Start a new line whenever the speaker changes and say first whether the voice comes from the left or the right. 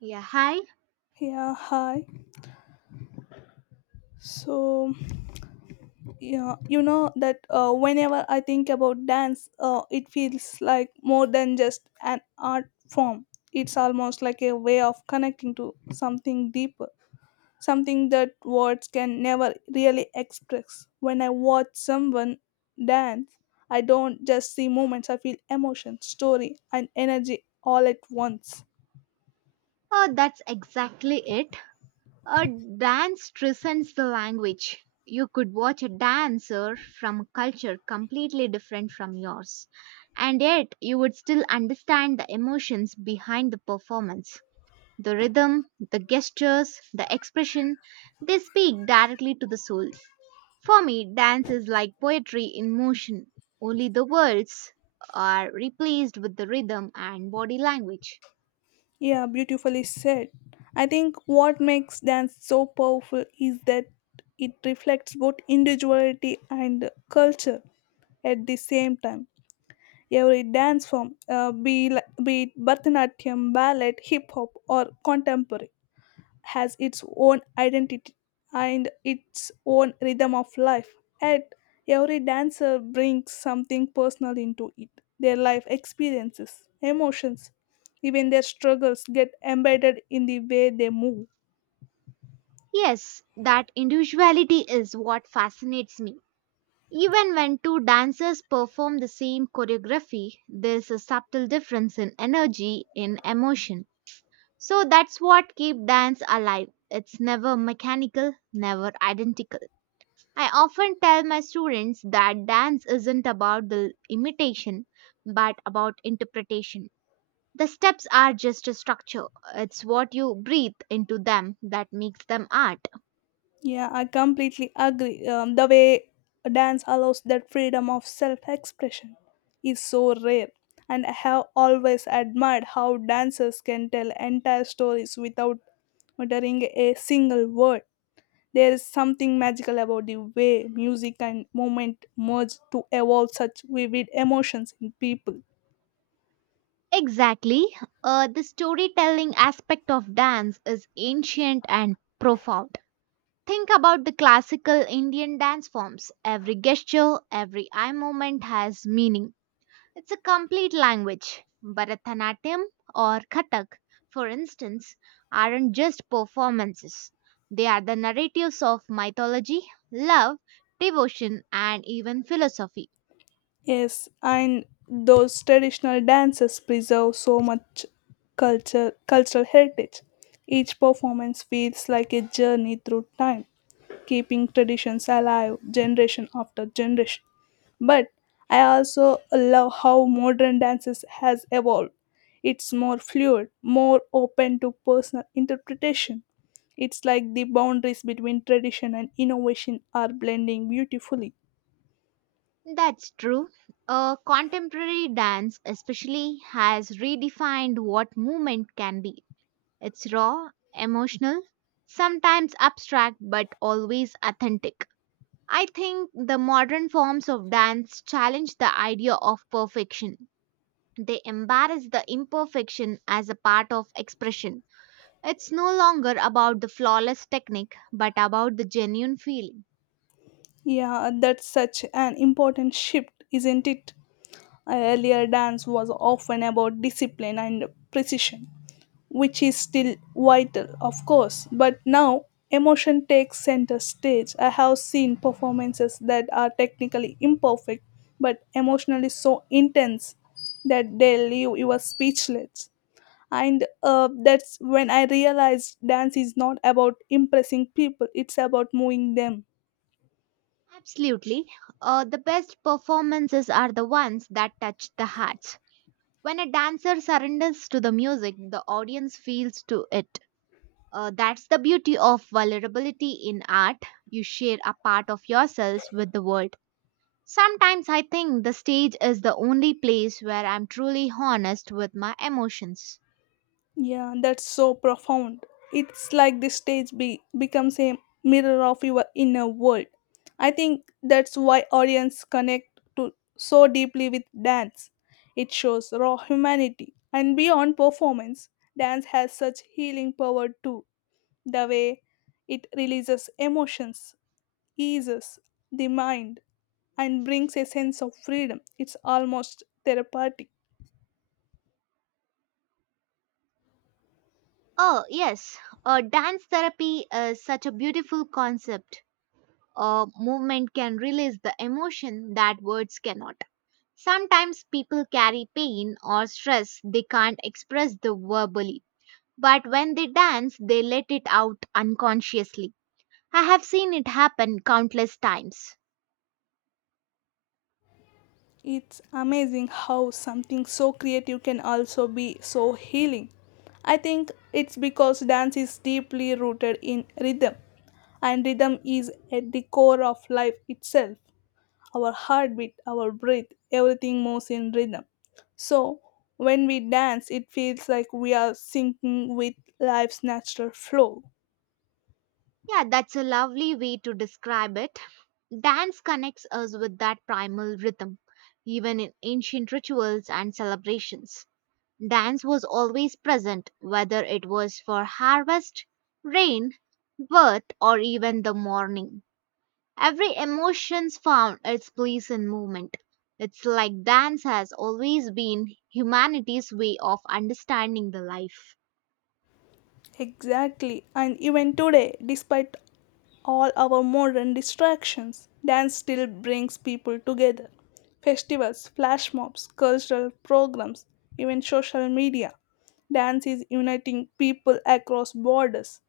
right: Yeah, hi.
left: Yeah, hi. So, yeah, you know that Whenever I think about dance, it feels like more than just an art form. It's almost like a way of connecting to something deeper, something that words can never really express. When I watch someone dance, I don't just see movements, I feel emotion, story, and energy all at once.
right: Oh, that's exactly it. A dance transcends the language. You could watch a dancer from a culture completely different from yours, and yet you would still understand the emotions behind the performance. The rhythm, the gestures, the expression, they speak directly to the soul. For me, dance is like poetry in motion. Only the words are replaced with the rhythm and body language.
left: Yeah, beautifully said. I think what makes dance so powerful is that it reflects both individuality and culture at the same time. Every dance form, be it Bharatanatyam, ballet, hip hop, or contemporary, has its own identity and its own rhythm of life. Yet, every dancer brings something personal into it. Their life experiences, emotions, even their struggles get embedded in the way they move.
right: Yes, that individuality is what fascinates me. Even when two dancers perform the same choreography, there's a subtle difference in energy, in emotion. So that's what keeps dance alive. It's never mechanical, never identical. I often tell my students that dance isn't about the imitation, but about interpretation. The steps are just a structure. It's what you breathe into them that makes them art.
left: Yeah, I completely agree. The way dance allows that freedom of self expression is so rare. And I have always admired how dancers can tell entire stories without uttering a single word. There is something magical about the way music and movement merge to evoke such vivid emotions in people.
right: Exactly. The storytelling aspect of dance is ancient and profound. Think about the classical Indian dance forms. Every gesture, every eye movement has meaning. It's a complete language. Bharatanatyam or Kathak, for instance, aren't just performances. They are the narratives of mythology, love, devotion, and even philosophy.
left: Yes, and those traditional dances preserve so much cultural heritage. Each performance feels like a journey through time, keeping traditions alive generation after generation. But I also love how modern dances has evolved. It's more fluid, more open to personal interpretation. It's like the boundaries between tradition and innovation are blending beautifully.
right: That's true. Contemporary dance, especially, has redefined what movement can be. It's raw, emotional, sometimes abstract, but always authentic. I think the modern forms of dance challenge the idea of perfection. They embrace the imperfection as a part of expression. It's no longer about the flawless technique, but about the genuine feeling.
left: Yeah, that's such an important shift, isn't it? Earlier dance was often about discipline and precision, which is still vital, of course, but now emotion takes center stage. I have seen performances that are technically imperfect but emotionally so intense that they leave you speechless. And that's when I realized dance is not about impressing people, it's about moving them.
right: Absolutely. The best performances are the ones that touch the hearts. When a dancer surrenders to the music, the audience feels to it. That's the beauty of vulnerability in art. You share a part of yourselves with the world. Sometimes I think the stage is the only place where I'm truly honest with my emotions.
left: Yeah, that's so profound. It's like the becomes a mirror of your inner world. I think that's why audience connect to so deeply with dance. It shows raw humanity and beyond performance. Dance has such healing power too. The way it releases emotions, eases the mind, and brings a sense of freedom. It's almost therapeutic.
right: Oh, yes, dance therapy is such a beautiful concept. A movement can release the emotion that words cannot. Sometimes people carry pain or stress they can't express the verbally, but when they dance, they let it out unconsciously. I have seen it happen countless times.
left: It's amazing how something so creative can also be so healing. I think it's because dance is deeply rooted in rhythm, and rhythm is at the core of life itself. Our heartbeat, our breath, everything moves in rhythm. So, when we dance, it feels like we are syncing with life's natural flow.
right: Yeah, that's a lovely way to describe it. Dance connects us with that primal rhythm, even in ancient rituals and celebrations. Dance was always present, whether it was for harvest, rain, birth, or even the morning. Every emotion's found its place in movement. It's like dance has always been humanity's way of understanding the life.
left: Exactly, and even today, despite all our modern distractions, dance still brings people together. Festivals, flash mobs, cultural programs, even social media. Dance is uniting people across borders.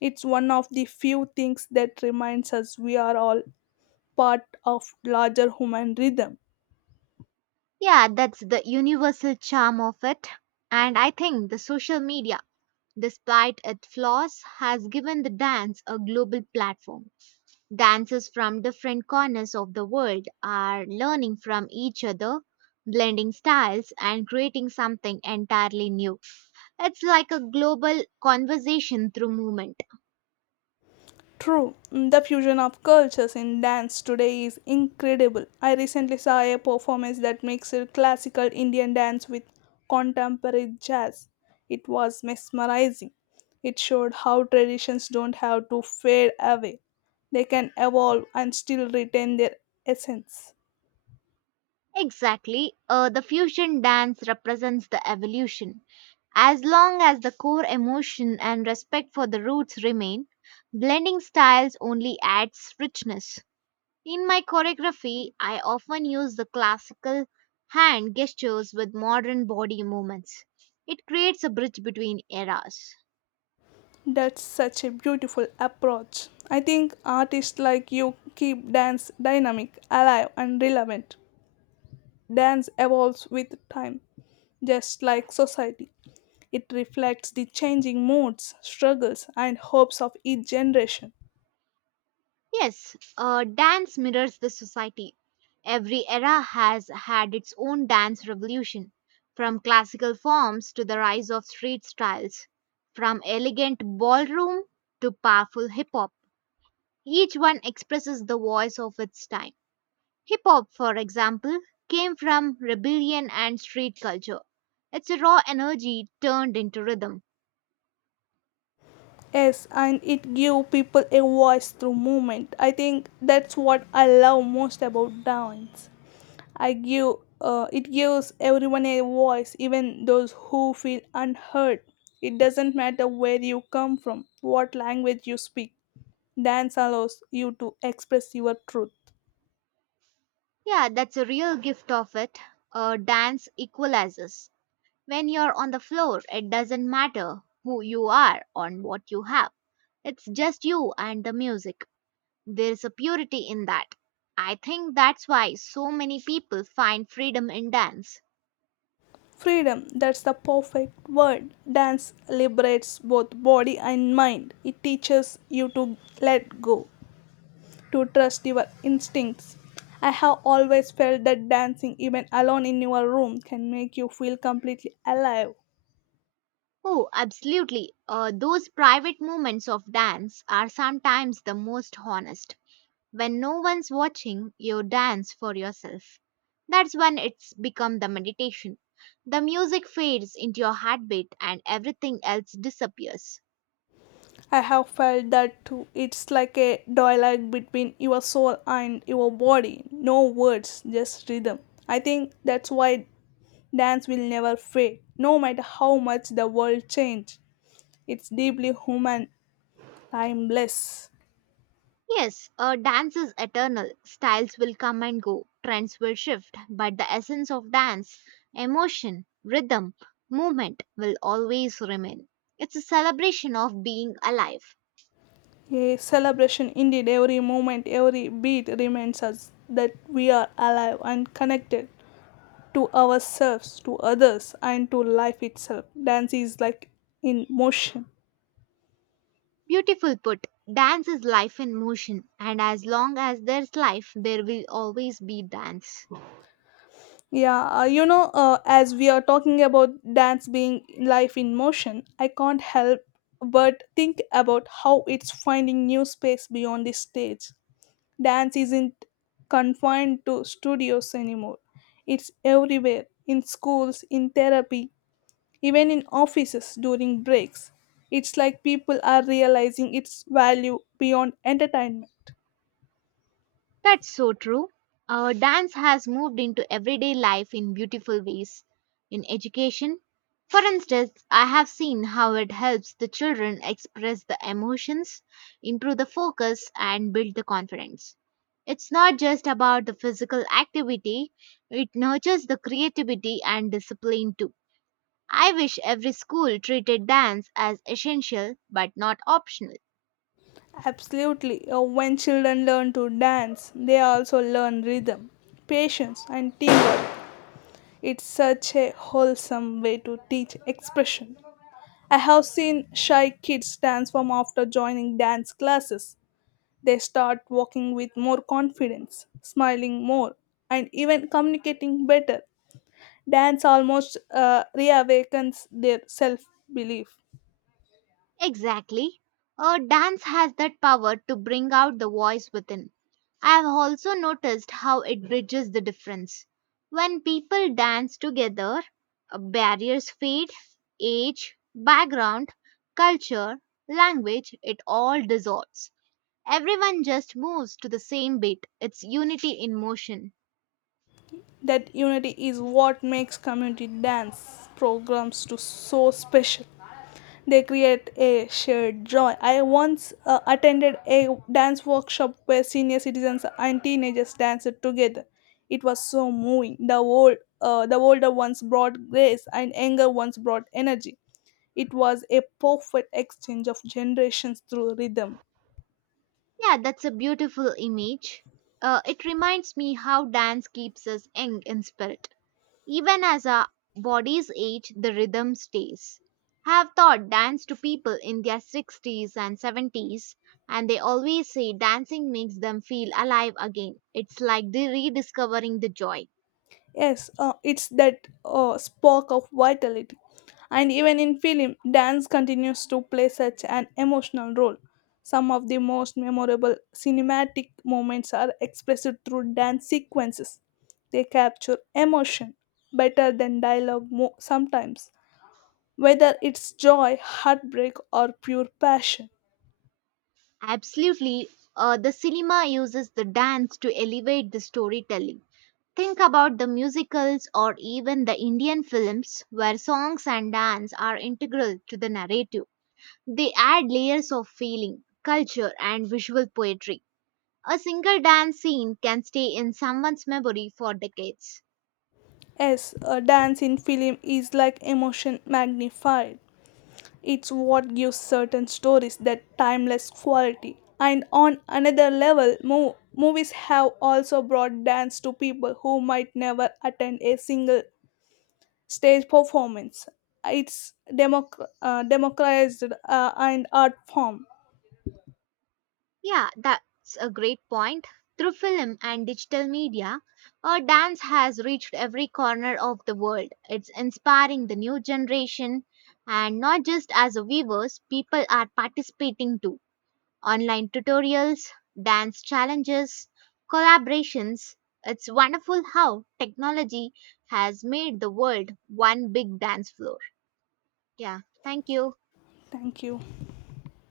left: It's one of the few things that reminds us we are all part of larger human rhythm.
right: Yeah, that's the universal charm of it. And I think the social media, despite its flaws, has given the dance a global platform. Dancers from different corners of the world are learning from each other, blending styles, and creating something entirely new. It's like a global conversation through movement.
left: True, mm, the fusion of cultures in dance today is incredible. I recently saw a performance that mixed classical Indian dance with contemporary jazz. It was mesmerizing. It showed how traditions don't have to fade away, they can evolve and still retain their essence.
right: Exactly. The fusion dance represents the evolution. As long as the core emotion and respect for the roots remain, blending styles only adds richness. In my choreography, I often use the classical hand gestures with modern body movements. It creates a bridge between eras.
left: That's such a beautiful approach. I think artists like you keep dance dynamic, alive, and relevant. Dance evolves with time, just like society. It reflects the changing moods, struggles, and hopes of each generation.
right: Yes, dance mirrors the society. Every era has had its own dance revolution, from classical forms to the rise of street styles, from elegant ballroom to powerful hip hop. Each one expresses the voice of its time. Hip hop, for example, came from rebellion and street culture. It's a raw energy turned into rhythm.
left: Yes, and it gives people a voice through movement. I think that's what I love most about dance. I give It gives everyone a voice, even those who feel unheard. It doesn't matter where you come from, what language you speak. Dance allows you to express your truth.
right: Yeah, that's a real gift of it. Dance equalizes. When you're on the floor, it doesn't matter who you are or what you have. It's just you and the music. There's a purity in that. I think that's why so many people find freedom in dance.
left: Freedom, that's the perfect word. Dance liberates both body and mind. It teaches you to let go, to trust your instincts. I have always felt that dancing, even alone in your room, can make you feel completely alive.
right: Oh, absolutely. Those private moments of dance are sometimes the most honest. When no one's watching, you dance for yourself. That's when it's become the meditation. The music fades into your heartbeat and everything else disappears.
left: I have felt that too. It's like a dialogue between your soul and your body. No words, just rhythm. I think that's why dance will never fade, no matter how much the world changes. It's deeply human, timeless.
right: Yes, dance is eternal. Styles will come and go, trends will shift, but the essence of dance, emotion, rhythm, movement will always remain. It's a celebration of being alive.
left: A celebration indeed, every moment, every beat reminds us that we are alive and connected to ourselves, to others, and to life itself. Dance is like in motion.
right: Beautiful put, dance is life in motion, and as long as there's life, there will always be dance.
left: As we are talking about dance being life in motion, I can't help but think about how it's finding new space beyond the stage. Dance isn't confined to studios anymore. It's everywhere in schools, in therapy, even in offices during breaks. It's like people are realizing its value beyond entertainment.
right: That's so true. Our dance has moved into everyday life in beautiful ways. In education, for instance, I have seen how it helps the children express the emotions, improve the focus, and build the confidence. It's not just about the physical activity, it nurtures the creativity and discipline too. I wish every school treated dance as essential but not optional.
left: Absolutely. When children learn to dance, they also learn rhythm, patience, and teamwork. It's such a wholesome way to teach expression. I have seen shy kids transform after joining dance classes. They start walking with more confidence, smiling more, and even communicating better. Dance almost reawakens their self belief.
right: Exactly. A dance has that power to bring out the voice within. I have also noticed how it bridges the difference. When people dance together, barriers fade, age, background, culture, language, it all dissolves. Everyone just moves to the same beat. It's unity in motion.
left: That unity is what makes community dance programs to so special. They create a shared joy. I once attended a dance workshop where senior citizens and teenagers danced together. It was so moving. The older ones brought grace, and younger ones brought energy. It was a perfect exchange of generations through rhythm.
right: Yeah, that's a beautiful image. It reminds me how dance keeps us young in spirit. Even as our bodies age, the rhythm stays. I have taught dance to people in their 60s and 70s, and they always say dancing makes them feel alive again. It's like rediscovering the joy.
left: Yes, it's that spark of vitality. And even in film, dance continues to play such an emotional role. Some of the most memorable cinematic moments are expressed through dance sequences. They capture emotion better than sometimes, whether it's joy, heartbreak, or pure passion.
right: Absolutely, the cinema uses the dance to elevate the storytelling. Think about the musicals or even the Indian films where songs and dance are integral to the narrative. They add layers of feeling, culture, and visual poetry. A single dance scene can stay in someone's memory for decades.
left: Yes, a dance in film is like emotion magnified. It's what gives certain stories that timeless quality. And on another level, movies have also brought dance to people who might never attend a single stage performance. It's democratized and art form.
right: Yeah, that's a great point. Through film and digital media, our dance has reached every corner of the world. It's inspiring the new generation, and not just as a viewers, people are participating too. Online tutorials, dance challenges, collaborations. It's wonderful how technology has made the world one big dance floor. Yeah, thank you.
left: Thank you.